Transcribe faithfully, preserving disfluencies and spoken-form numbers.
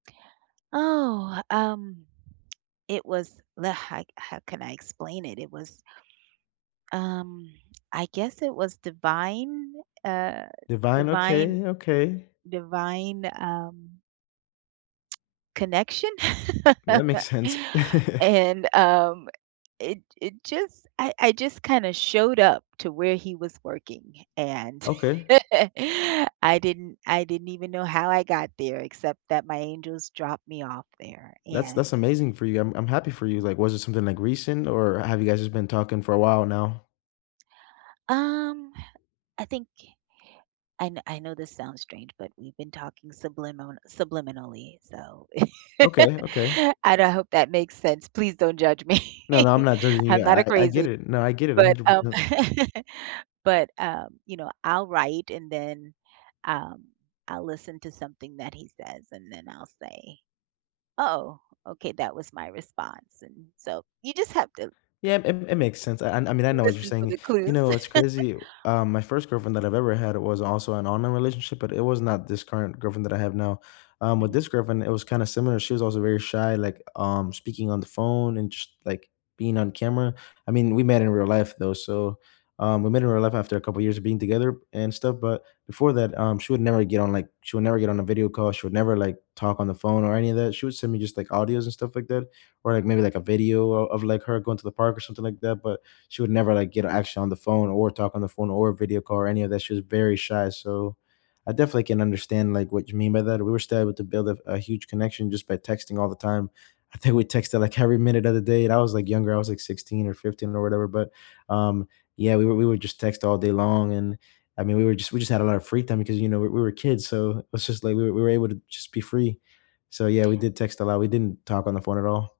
Oh, um, it was the how how can I explain it? It was um, I guess it was divine, uh, Divine, divine okay, okay. divine, um connection? That makes sense. And, um, it it just I I just kinda showed up to where he was working, and Okay. I didn't I didn't even know how I got there, except that my angels dropped me off there, That's that's and amazing for you, I'm I'm happy for you, like, was it something, like, recent, or have you guys just been talking for a while, now? Um, I think I know I know this sounds strange, but we've been talking sublimin subliminally, so, Okay, okay. and I hope that makes sense, please don't judge me, No, no, I'm not judging I'm you, not a I I get crazy it, no, I get it a but, hundred um, percent. but, um, you know, I'll write, and then, um, I'll listen to something that he says, and then I'll say, "Oh" okay, that was my response, and so you just have to Yeah, it it makes sense, I I mean, I know what you're listen for saying. the You clues. know, it's crazy, um, my first girlfriend that I've ever had was also an online relationship, but it was not this current girlfriend that I have now, um, with this Mhm. girlfriend, it was kinda similar, she was also very shy, like, um, speaking on the phone and just, like, being on camera, I mean, we met in real life, though, so, um, we met in real life after a couple years of being together and stuff, but before that, um, she would never get on, like she would never get on a video call, she would never like talk on the phone or any of that, she would send me just, like, audios and stuff like that, or like maybe, like, a video o of, like, her going to the park or something like that, but she would never, like, get actually on the phone, or talk on the phone, or video call or any of that, she was very shy. So, I definitely can understand, like, what you mean by that, we were still able to build a f a huge connection just by texting all the time. I think we texted like every minute of the day, and I was like younger, I was like sixteen or fifteen, or whatever, but, um, yeah, we were we were just text all day long, and I mean, we were just we just had a lotta free time because you know, we we were kids, so, it was just, like, we we were able to just be free. So yeah, we did text a lot, we didn't talk on the phone at all.